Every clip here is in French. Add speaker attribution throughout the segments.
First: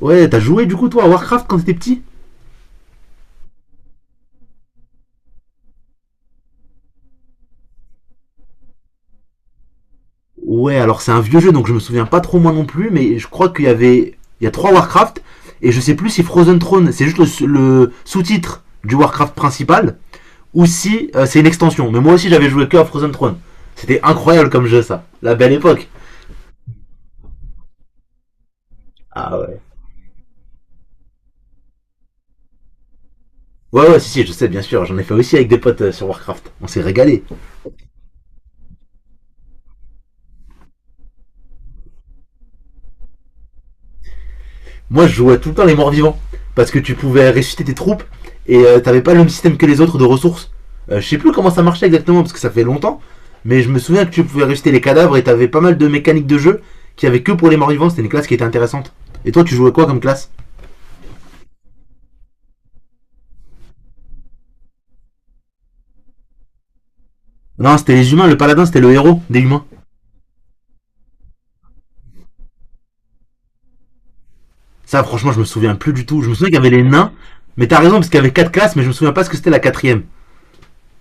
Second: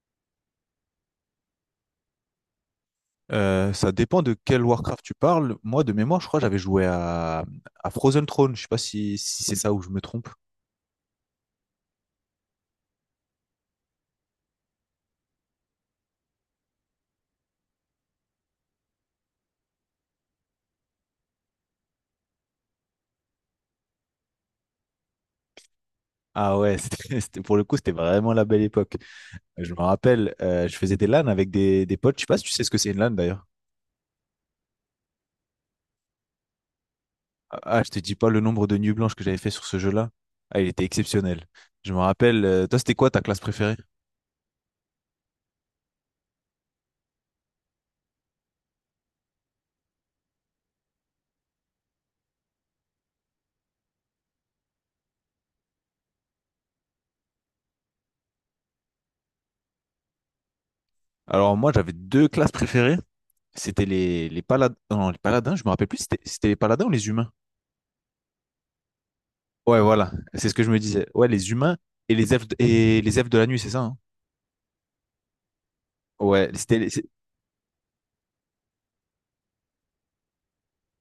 Speaker 1: Ouais, t'as joué du coup toi à Warcraft quand t'étais petit?
Speaker 2: Ça dépend de quel Warcraft tu parles. Moi, de mémoire, je crois que j'avais joué à Frozen Throne. Je sais pas si c'est ça ou je me trompe.
Speaker 1: Ouais, alors c'est un vieux jeu donc je me souviens pas trop moi non plus, mais je crois qu'il y avait. Il y a trois Warcraft et je sais plus si Frozen Throne c'est juste le sous-titre du Warcraft principal ou si c'est une extension. Mais moi aussi j'avais joué que à Frozen Throne. C'était incroyable comme jeu ça. La belle époque.
Speaker 2: Ah ouais, pour le coup, c'était vraiment la belle époque.
Speaker 1: Ah ouais.
Speaker 2: Je me rappelle, je faisais des LAN avec des potes. Je sais pas si tu sais ce que c'est une LAN d'ailleurs.
Speaker 1: Ouais, ouais, si, si, je sais, bien sûr. J'en ai fait aussi avec des potes sur Warcraft. On s'est régalé.
Speaker 2: Ah, ah, je te dis pas le nombre de nuits blanches que j'avais fait sur ce jeu-là. Ah, il était exceptionnel. Je me rappelle, toi, c'était quoi ta classe préférée?
Speaker 1: Moi, je jouais tout le temps les morts vivants. Parce que tu pouvais ressusciter tes troupes et t'avais pas le même système que les autres de ressources. Je sais plus comment ça marchait exactement parce que ça fait longtemps. Mais je me souviens que tu pouvais ressusciter les cadavres et t'avais pas mal de mécaniques de jeu qui avaient que pour les morts vivants. C'était une classe qui était intéressante. Et toi, tu jouais quoi comme classe?
Speaker 2: Alors moi, j'avais deux classes préférées. C'était les paladins. Non, les paladins, je me rappelle plus. C'était les paladins ou les humains?
Speaker 1: Non, c'était les humains. Le paladin, c'était le héros des humains.
Speaker 2: Ouais, voilà, c'est ce que je me disais. Ouais, les humains et les elfes de la nuit, c'est ça, hein?
Speaker 1: Ça, franchement, je me souviens plus du tout. Je me souviens
Speaker 2: Ouais,
Speaker 1: qu'il y avait
Speaker 2: c'était,
Speaker 1: les
Speaker 2: les- c'est-
Speaker 1: nains. Mais t'as raison parce qu'il y avait quatre classes, mais je me souviens pas ce que c'était la quatrième.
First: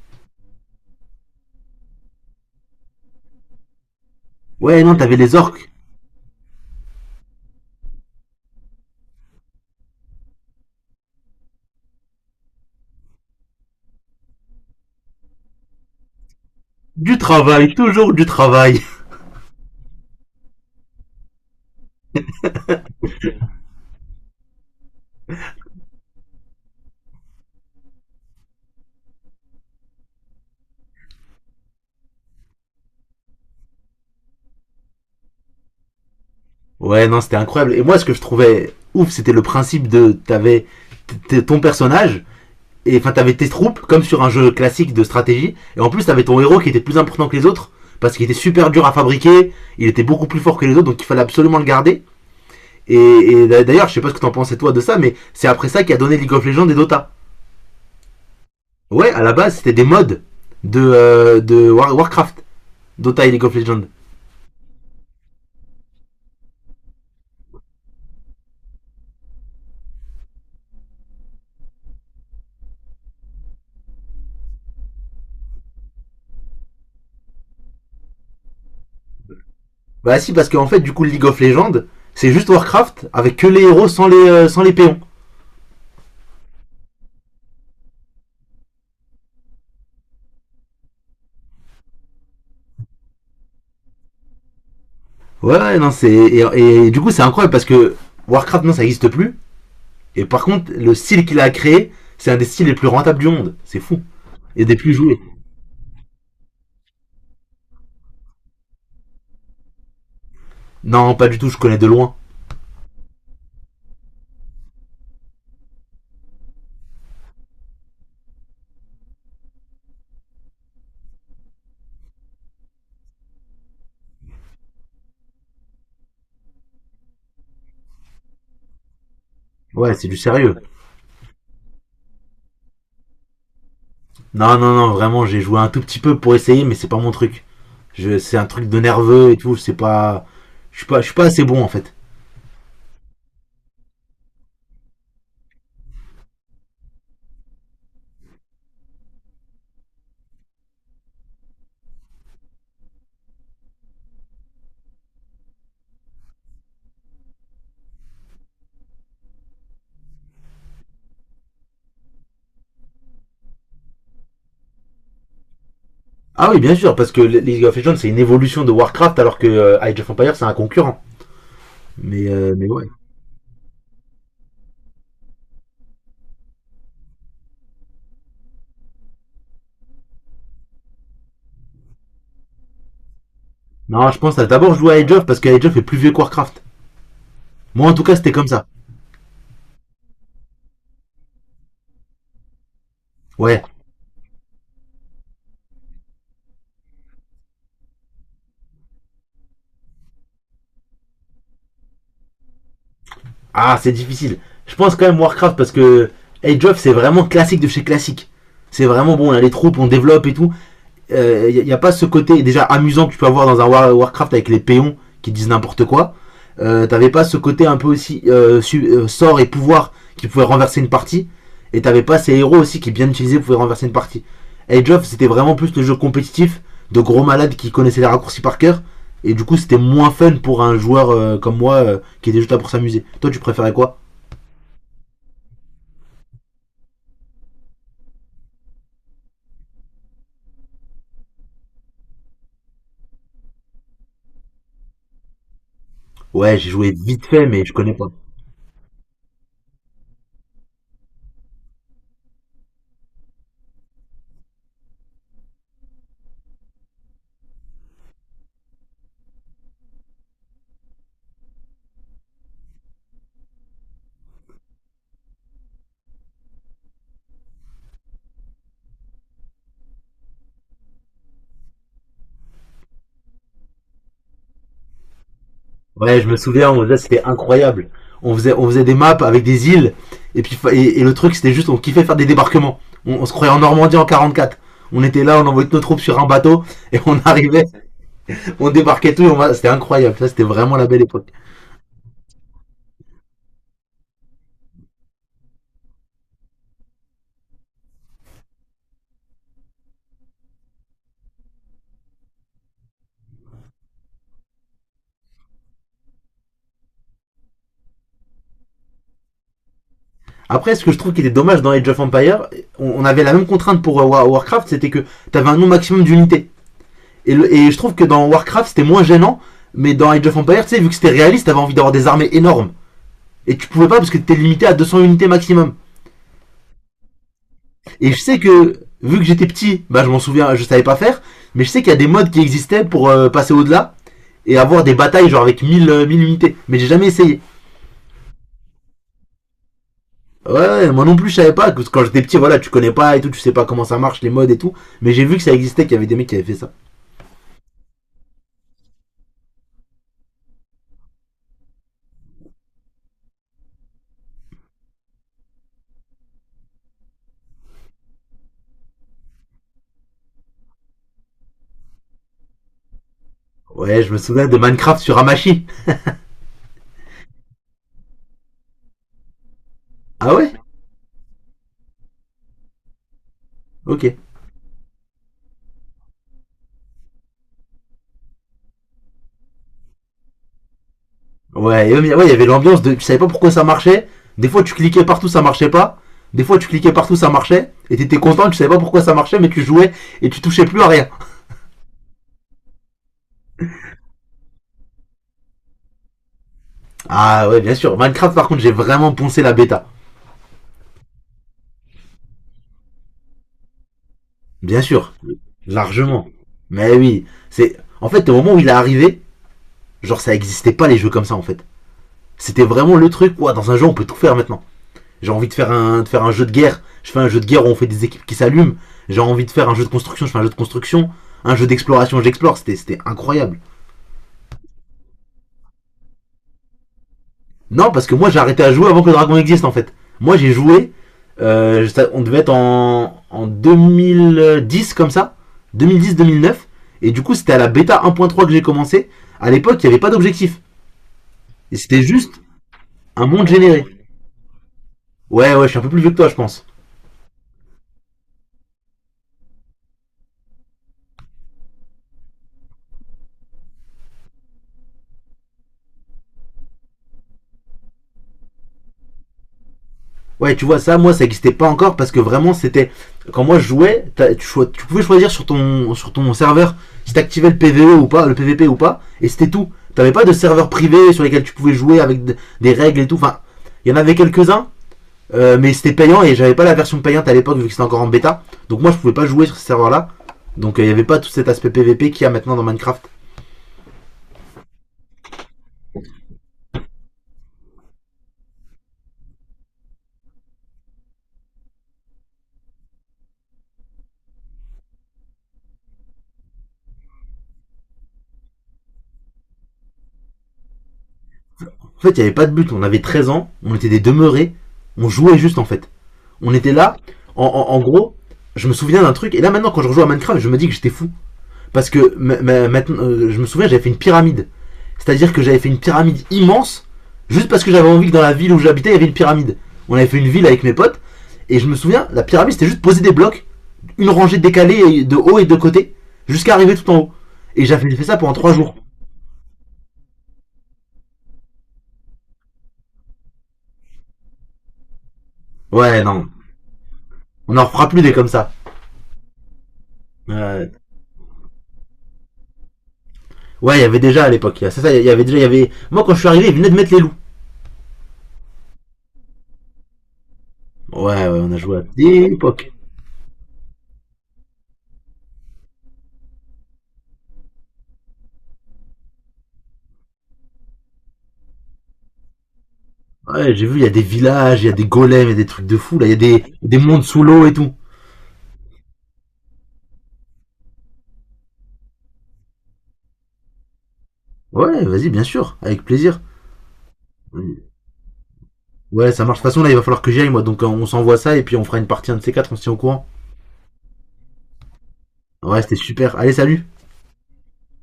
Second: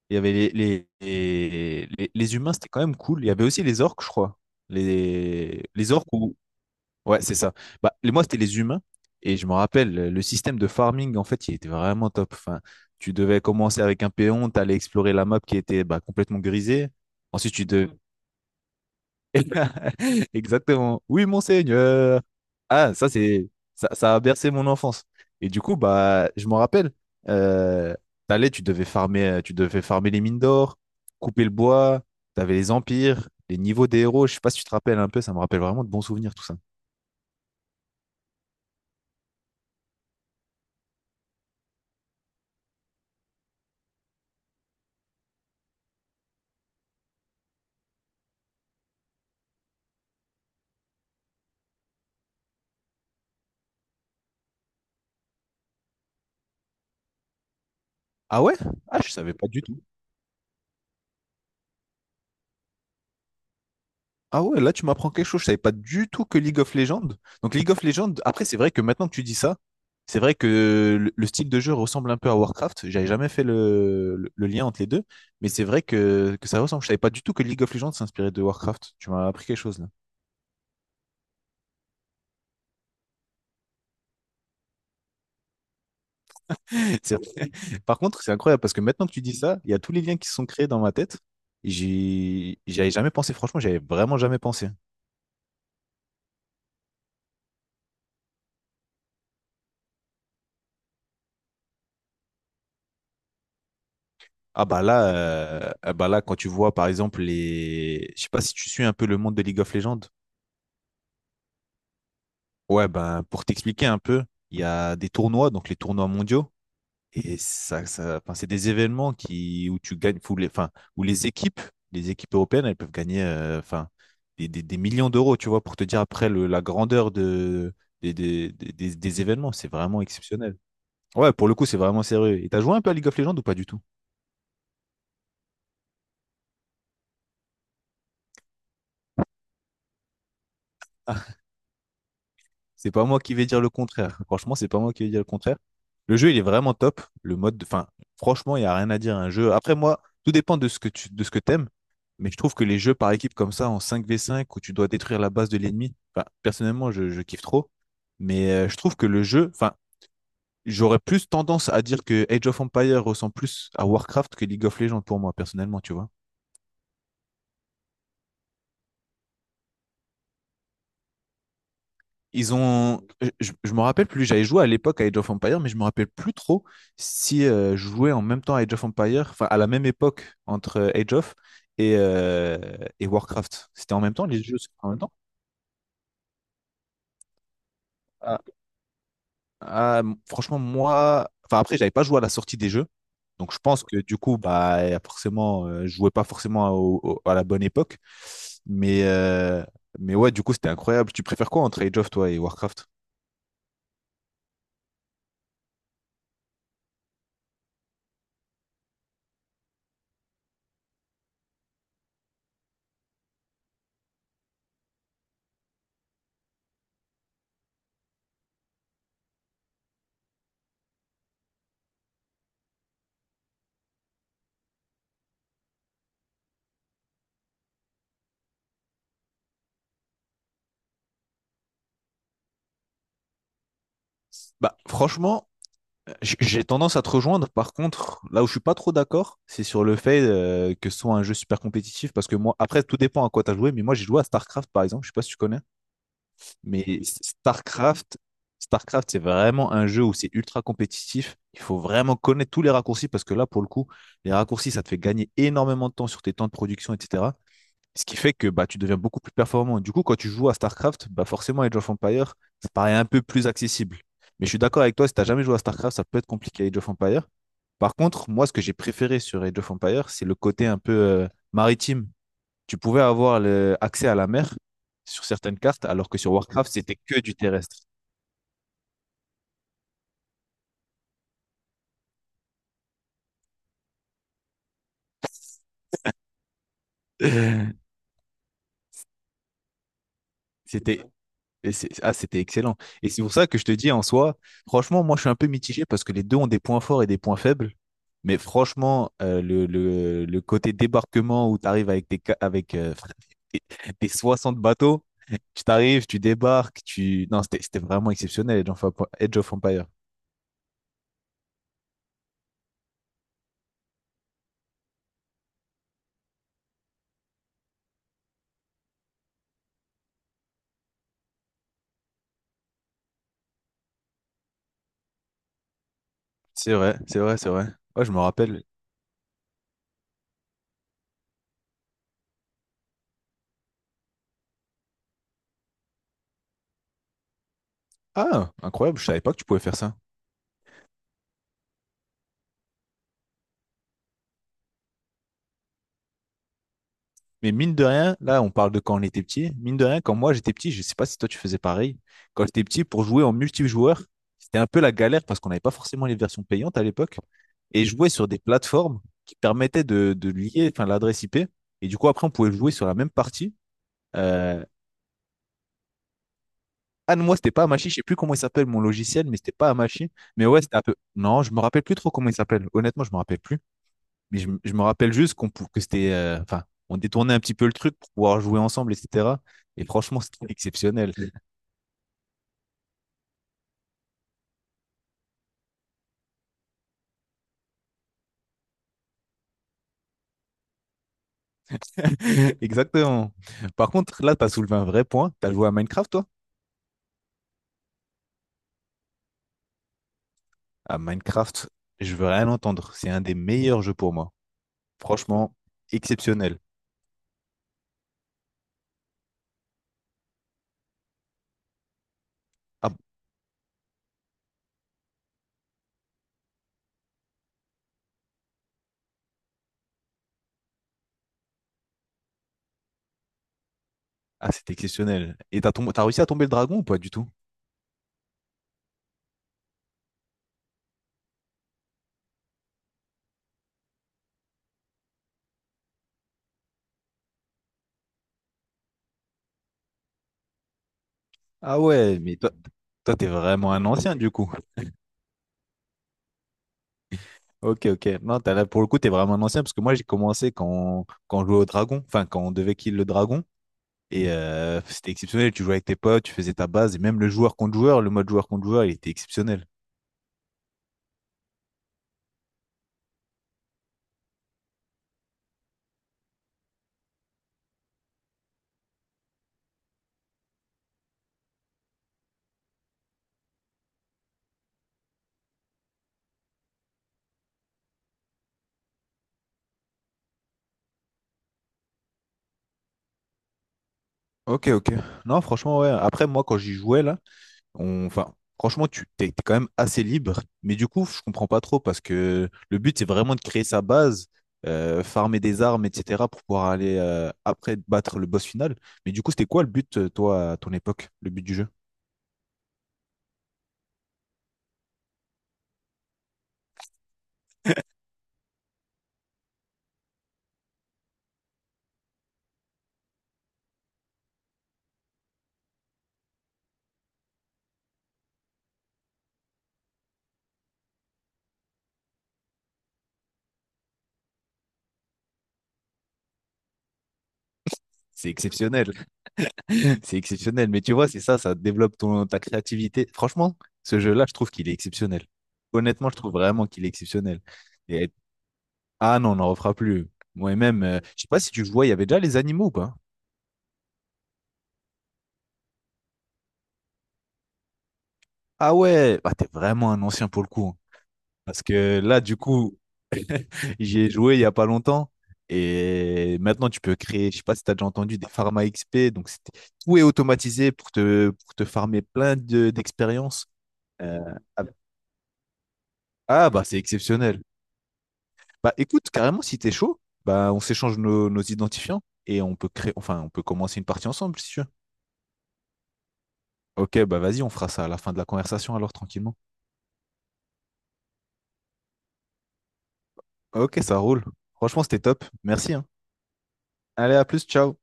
Speaker 2: il y avait les humains, c'était quand même cool. Il y avait aussi les orques, je crois.
Speaker 1: Ouais, non, t'avais les
Speaker 2: Les,
Speaker 1: orques.
Speaker 2: les orques ou... Ouais, c'est ça. Bah, moi, c'était les humains. Et je me rappelle, le système de farming, en fait, il était vraiment top. Enfin, tu devais commencer avec un péon, t'allais explorer la map qui était bah, complètement grisée.
Speaker 1: Du
Speaker 2: Ensuite, tu
Speaker 1: travail,
Speaker 2: devais
Speaker 1: toujours du travail.
Speaker 2: exactement. Oui, monseigneur. Ah, ça, c'est, ça a bercé mon enfance. Et du coup, bah, je m'en rappelle, euh, t'allais, tu devais farmer les mines d'or, couper le bois, t'avais les empires, les niveaux des héros. Je sais pas si tu te rappelles un peu, ça me rappelle vraiment de bons souvenirs, tout ça.
Speaker 1: Ouais, non, c'était incroyable. Et moi, ce que je trouvais ouf, c'était le principe de t'avais ton personnage et enfin t'avais tes troupes comme sur un jeu classique de stratégie. Et en plus, t'avais ton héros qui était plus important que les autres parce qu'il était super dur à fabriquer. Il était beaucoup plus fort que les autres, donc il fallait absolument le garder. Et, et d'ailleurs, je sais pas ce que t'en pensais toi de ça, mais c'est après ça qui a donné League of Legends et Dota.
Speaker 2: Ah ouais? Ah,
Speaker 1: Ouais,
Speaker 2: je
Speaker 1: à la
Speaker 2: savais pas
Speaker 1: base,
Speaker 2: du
Speaker 1: c'était des
Speaker 2: tout.
Speaker 1: mods de Warcraft, Dota et League of Legends.
Speaker 2: Ah ouais, là tu m'apprends quelque chose, je savais pas du tout que League of Legends. Donc League of Legends, après c'est vrai que maintenant que tu dis ça, c'est vrai que le style de jeu ressemble un peu à Warcraft. J'avais jamais fait le lien entre les deux, mais c'est vrai que ça ressemble. Je savais pas du tout que League of Legends s'inspirait de Warcraft. Tu m'as appris quelque chose là.
Speaker 1: Bah si, parce qu'en fait, du coup, League of Legends, c'est juste Warcraft avec que les héros sans les sans les péons.
Speaker 2: C'est- Par contre, c'est incroyable parce que maintenant que tu dis ça, il y a tous les liens qui se sont créés dans ma tête. J'y avais jamais pensé, franchement, j'avais vraiment jamais pensé.
Speaker 1: Ouais, non, c'est. Et du coup, c'est incroyable parce que Warcraft, non, ça n'existe plus. Et par contre, le style qu'il a créé, c'est un des styles les plus rentables du monde. C'est fou. Et
Speaker 2: Ah
Speaker 1: des
Speaker 2: bah
Speaker 1: plus
Speaker 2: là,
Speaker 1: joués.
Speaker 2: euh, ah bah là, quand tu vois par exemple les, je sais pas si tu suis un peu le monde de League of Legends.
Speaker 1: Non, pas du tout, je connais de loin.
Speaker 2: Ouais, ben, pour t'expliquer un peu, il y a des tournois, donc les tournois mondiaux, et enfin, c'est des événements qui, où tu gagnes, où les, enfin, où les équipes européennes, elles peuvent gagner, enfin, des millions d'euros, tu vois, pour te dire après la grandeur de, des événements, c'est
Speaker 1: Ouais,
Speaker 2: vraiment
Speaker 1: c'est du sérieux.
Speaker 2: exceptionnel. Ouais, pour le coup, c'est vraiment sérieux. Et t'as joué un peu à League of Legends ou pas du tout?
Speaker 1: Non, non, non, vraiment, j'ai joué un tout petit peu pour essayer, mais c'est pas mon truc. Je, c'est un truc de nerveux et tout, c'est pas. Je suis pas assez bon en fait.
Speaker 2: C'est pas moi qui vais dire le contraire. Franchement, c'est pas moi qui vais dire le contraire. Le jeu, il est vraiment top. Enfin, franchement, il n'y a rien à dire. Un jeu. Après, moi, tout dépend de ce que t'aimes. Mais je trouve que les jeux par équipe comme ça, en cinq v cinq, où tu dois détruire la base de l'ennemi, enfin, personnellement, je kiffe trop. Mais je trouve que le jeu, enfin, j'aurais plus tendance à dire que Age of Empires ressemble plus à Warcraft que League of Legends pour moi, personnellement, tu vois.
Speaker 1: Ah oui, bien sûr, parce que League of Legends, c'est une évolution de Warcraft, alors que Age of Empires, c'est un concurrent.
Speaker 2: Ils
Speaker 1: Mais ouais.
Speaker 2: ont, je me rappelle plus, j'avais joué à l'époque à Age of Empires, mais je me rappelle plus trop si je jouais en même temps à Age of Empires, enfin à la même époque entre Age of et, euh, et Warcraft. C'était en
Speaker 1: Non,
Speaker 2: même
Speaker 1: je
Speaker 2: temps,
Speaker 1: pense
Speaker 2: les
Speaker 1: à
Speaker 2: jeux c'était
Speaker 1: d'abord
Speaker 2: en
Speaker 1: jouer à
Speaker 2: même
Speaker 1: Age
Speaker 2: temps.
Speaker 1: of, parce que Age of est plus vieux que Warcraft. Moi, en tout cas, c'était
Speaker 2: Ah,
Speaker 1: comme ça.
Speaker 2: Franchement, moi, enfin après, j'avais pas joué à la sortie des jeux. Donc je
Speaker 1: Ouais.
Speaker 2: pense que du coup, bah, forcément, je jouais pas forcément à la bonne époque. Mais, euh, mais ouais, du coup, c'était incroyable. Tu préfères quoi entre Age of, toi, et Warcraft?
Speaker 1: Ah, c'est difficile. Je pense quand même Warcraft parce que Age of, c'est vraiment classique de chez classique. C'est vraiment bon, là, les troupes, on développe et tout. Il n'y a pas ce côté déjà amusant que tu peux avoir dans un Warcraft avec les péons qui disent n'importe quoi. T'avais pas ce côté un peu aussi sort et pouvoir qui pouvait renverser une partie. Et t'avais pas ces héros aussi qui bien utilisés pouvaient renverser une partie. Age of c'était vraiment plus le jeu compétitif de gros malades qui connaissaient les raccourcis par cœur. Et du coup c'était moins fun pour un joueur comme moi qui était juste là pour s'amuser. Toi tu préférais quoi?
Speaker 2: Bah, franchement, j'ai tendance à te rejoindre. Par contre, là où je suis pas trop d'accord, c'est sur le fait que ce soit un jeu super compétitif. Parce que moi, après, tout dépend à quoi tu as joué. Mais moi, j'ai joué à StarCraft, par exemple. Je sais pas si tu connais.
Speaker 1: Ouais j'ai
Speaker 2: Mais
Speaker 1: joué vite fait mais je connais pas.
Speaker 2: StarCraft, c'est vraiment un jeu où c'est ultra compétitif. Il faut vraiment connaître tous les raccourcis parce que là, pour le coup, les raccourcis, ça te fait gagner énormément de temps sur tes temps de production, etc. Ce qui fait que bah, tu deviens beaucoup plus performant. Du coup, quand tu joues à StarCraft, bah, forcément, Age of Empires, ça paraît un peu plus accessible. Mais je suis d'accord avec toi, si t'as jamais joué à StarCraft, ça peut être compliqué à Age of Empires. Par contre, moi, ce que j'ai préféré sur Age of Empires, c'est le côté un peu maritime, tu pouvais avoir accès à la mer sur certaines cartes, alors que
Speaker 1: Ouais, je
Speaker 2: sur
Speaker 1: me souviens,
Speaker 2: Warcraft, c'était que
Speaker 1: c'était
Speaker 2: du terrestre.
Speaker 1: incroyable. On faisait des maps avec des îles, et puis et le truc, c'était juste, on kiffait faire des débarquements. On se croyait en Normandie en 44. On était là, on envoyait toutes nos troupes sur un bateau, et on arrivait, on débarquait tout, c'était incroyable. Ça, c'était vraiment la belle
Speaker 2: C'était
Speaker 1: époque.
Speaker 2: Ah, c'était excellent. Et c'est pour ça que je te dis en soi, franchement, moi je suis un peu mitigé parce que les deux ont des points forts et des points faibles. Mais franchement, le côté débarquement où tu arrives avec, avec des, des 60 bateaux, tu débarques, tu... Non, c'était vraiment exceptionnel, Age of Empire.
Speaker 1: Après, ce que je trouve qui était dommage dans Age of Empire, on avait la même contrainte pour Warcraft, c'était que t'avais un nombre maximum d'unités. Et je trouve que dans Warcraft, c'était moins gênant, mais dans Age of Empire, tu sais, vu que c'était réaliste, t'avais envie d'avoir des armées énormes. Et tu pouvais pas parce que t'étais limité à 200 unités maximum.
Speaker 2: C'est vrai, c'est vrai. Ouais,
Speaker 1: Et
Speaker 2: je
Speaker 1: je
Speaker 2: me
Speaker 1: sais
Speaker 2: rappelle.
Speaker 1: que, vu que j'étais petit, bah, je m'en souviens, je savais pas faire. Mais je sais qu'il y a des modes qui existaient pour passer au-delà et avoir des batailles genre avec 1000 unités. Mais j'ai jamais essayé.
Speaker 2: Ah, incroyable, je savais pas que tu pouvais faire ça.
Speaker 1: Ouais, ouais, ouais, moi non plus, je savais pas. Parce que quand j'étais petit, voilà, tu connais pas et tout, tu sais pas comment ça marche, les modes et tout. Mais j'ai vu que ça existait, qu'il y avait des mecs qui avaient fait ça.
Speaker 2: Mais mine de rien, là, on parle de quand on était petit. Mine de rien, quand moi j'étais petit, je sais pas si toi tu faisais pareil. Quand j'étais petit, pour jouer en multijoueur, c'était un peu la galère parce qu'on n'avait pas forcément les versions payantes à l'époque. Et jouer sur des plateformes qui permettaient de lier enfin, l'adresse IP. Et du coup, après, on pouvait jouer sur la même partie.
Speaker 1: Ouais, je me souviens de
Speaker 2: Euh,
Speaker 1: Minecraft sur Hamachi.
Speaker 2: ah non, moi, c'était pas Amachi. Je sais plus comment il s'appelle mon logiciel, mais c'était pas Amachi.
Speaker 1: Ah
Speaker 2: Mais
Speaker 1: ouais.
Speaker 2: ouais, c'était un peu. Non, je me rappelle plus trop comment il s'appelle. Honnêtement, je me rappelle plus.
Speaker 1: Ok.
Speaker 2: Mais je me rappelle juste que c'était, enfin, on détournait un petit peu le truc pour pouvoir jouer ensemble, etc. Et franchement, c'était exceptionnel.
Speaker 1: Ouais, et, ouais, il y avait l'ambiance de. Tu savais pas pourquoi ça marchait. Des fois, tu cliquais partout, ça marchait pas. Des fois, tu cliquais partout, ça marchait. Et t'étais content, tu savais pas pourquoi ça marchait, mais tu jouais et tu touchais plus à rien.
Speaker 2: Exactement. Par contre, là, tu as soulevé un vrai point. Tu as joué à Minecraft, toi?
Speaker 1: Ah ouais, bien sûr. Minecraft, par contre, j'ai vraiment poncé la bêta.
Speaker 2: À Minecraft, je veux rien entendre. C'est un des meilleurs jeux pour moi.
Speaker 1: Bien sûr.
Speaker 2: Franchement,
Speaker 1: Largement.
Speaker 2: exceptionnel.
Speaker 1: Mais oui, c'est... En fait, au moment où il est arrivé, genre, ça existait pas les jeux comme ça, en fait. C'était
Speaker 2: Ah,
Speaker 1: vraiment le truc, quoi. Dans un jeu, on peut tout faire maintenant. J'ai envie de faire un jeu de guerre. Je fais un jeu de guerre où on fait des équipes qui s'allument. J'ai envie de faire un jeu de construction. Je fais un jeu de construction. Un jeu d'exploration, j'explore. C'était incroyable.
Speaker 2: c'était exceptionnel. Et t'as tombé, t'as réussi à tomber le dragon ou pas du tout?
Speaker 1: Non, parce que moi j'ai arrêté à jouer avant que le dragon existe en fait. Moi j'ai joué, on devait être en 2010 comme ça, 2010-2009, et du coup c'était à la bêta 1.3 que j'ai commencé. À l'époque il n'y avait pas d'objectif, et
Speaker 2: Ah
Speaker 1: c'était
Speaker 2: ouais, mais
Speaker 1: juste
Speaker 2: toi,
Speaker 1: un
Speaker 2: t'es
Speaker 1: monde
Speaker 2: vraiment
Speaker 1: généré.
Speaker 2: un ancien du coup.
Speaker 1: Ouais, ouais, je suis un peu plus vieux que toi je pense.
Speaker 2: Ok, ok. Non, t'as là, pour le coup, t'es vraiment un ancien parce que moi, j'ai commencé quand on jouait au dragon, enfin, quand on devait kill le dragon. Et c'était exceptionnel, tu jouais avec tes potes, tu faisais ta base, et même le joueur contre joueur, le mode joueur contre joueur, il était exceptionnel.
Speaker 1: Ouais, tu vois, ça, moi, ça n'existait pas encore parce que vraiment, c'était. Quand moi, je jouais, tu pouvais choisir sur ton serveur si t'activais le PVE ou pas, le PVP ou pas, et c'était tout. T'avais pas de serveur privé sur lesquels tu pouvais jouer avec des règles et tout. Enfin, il y en avait quelques-uns, mais c'était payant et j'avais pas la version payante à l'époque vu que c'était encore en bêta. Donc moi, je pouvais pas jouer sur ce serveur-là. Donc il y avait pas tout cet aspect PVP qu'il y a maintenant dans Minecraft.
Speaker 2: Ok, ok. Non, franchement, ouais. Après, moi, quand j'y jouais, là, on... enfin, franchement, tu t'es quand même assez libre. Mais du coup, je comprends pas trop parce que le but, c'est vraiment de créer sa base, farmer des armes, etc., pour pouvoir aller après battre le boss final. Mais du coup, c'était quoi le but, toi, à ton époque, le but du jeu?
Speaker 1: En fait, il y avait pas de but. On avait 13 ans, on était des demeurés, on jouait juste en fait. On était là, en gros, je me souviens d'un truc, et là maintenant quand je rejoue à Minecraft, je me dis que j'étais fou. Parce que maintenant, je me souviens, j'avais fait une pyramide. C'est-à-dire que j'avais fait une pyramide immense, juste parce que j'avais envie que dans la ville où j'habitais, il y avait une pyramide. On avait fait une ville avec mes potes, et je me souviens, la pyramide c'était juste poser des blocs, une rangée décalée de haut et de côté, jusqu'à arriver tout en haut. Et j'avais fait ça
Speaker 2: C'est
Speaker 1: pendant trois jours.
Speaker 2: exceptionnel. C'est exceptionnel. Mais tu vois, c'est ça, ça développe ta créativité. Franchement, ce jeu-là, je trouve qu'il est exceptionnel.
Speaker 1: Ouais,
Speaker 2: Honnêtement, je
Speaker 1: non,
Speaker 2: trouve vraiment qu'il est exceptionnel.
Speaker 1: on n'en fera plus des
Speaker 2: Et,
Speaker 1: comme ça.
Speaker 2: ah non, on n'en refera plus.
Speaker 1: Euh,
Speaker 2: Moi-même, je sais pas si tu jouais, il y avait déjà les animaux ou pas?
Speaker 1: ouais, il y avait déjà à l'époque, il y avait... Moi quand je suis arrivé, ils venaient de mettre les loups.
Speaker 2: Ah ouais, bah, t'es vraiment un ancien pour le coup, hein.
Speaker 1: Ouais, ouais, on a
Speaker 2: Parce
Speaker 1: joué à
Speaker 2: que là,
Speaker 1: des
Speaker 2: du
Speaker 1: époques.
Speaker 2: coup, j'y ai joué il y a pas longtemps. Et maintenant, tu peux créer, je sais pas si tu as déjà entendu, des pharma XP. Donc, tout est automatisé pour pour te farmer plein d'expériences.
Speaker 1: Ouais, j'ai vu, il y a des
Speaker 2: Euh,
Speaker 1: villages,
Speaker 2: ah
Speaker 1: il y a des golems, il y a des trucs de fou, là, il y a
Speaker 2: ah, bah,
Speaker 1: des
Speaker 2: c'est
Speaker 1: mondes sous
Speaker 2: exceptionnel.
Speaker 1: l'eau et tout.
Speaker 2: Bah écoute, carrément, si t'es chaud, bah on s'échange nos identifiants et on peut créer, enfin on peut commencer une partie ensemble si tu veux.
Speaker 1: Ouais, vas-y, bien sûr, avec plaisir.
Speaker 2: Ok, bah vas-y, on fera ça à la fin de la conversation alors
Speaker 1: Ouais, ça
Speaker 2: tranquillement.
Speaker 1: marche. De toute façon, là, il va falloir que j'y aille, moi, donc on s'envoie ça et puis on fera une partie un de ces quatre, on se tient au courant.
Speaker 2: Ok, ça roule. Franchement, c'était top.
Speaker 1: Ouais,
Speaker 2: Merci,
Speaker 1: c'était
Speaker 2: hein.
Speaker 1: super. Allez, salut!
Speaker 2: Allez, à plus, ciao.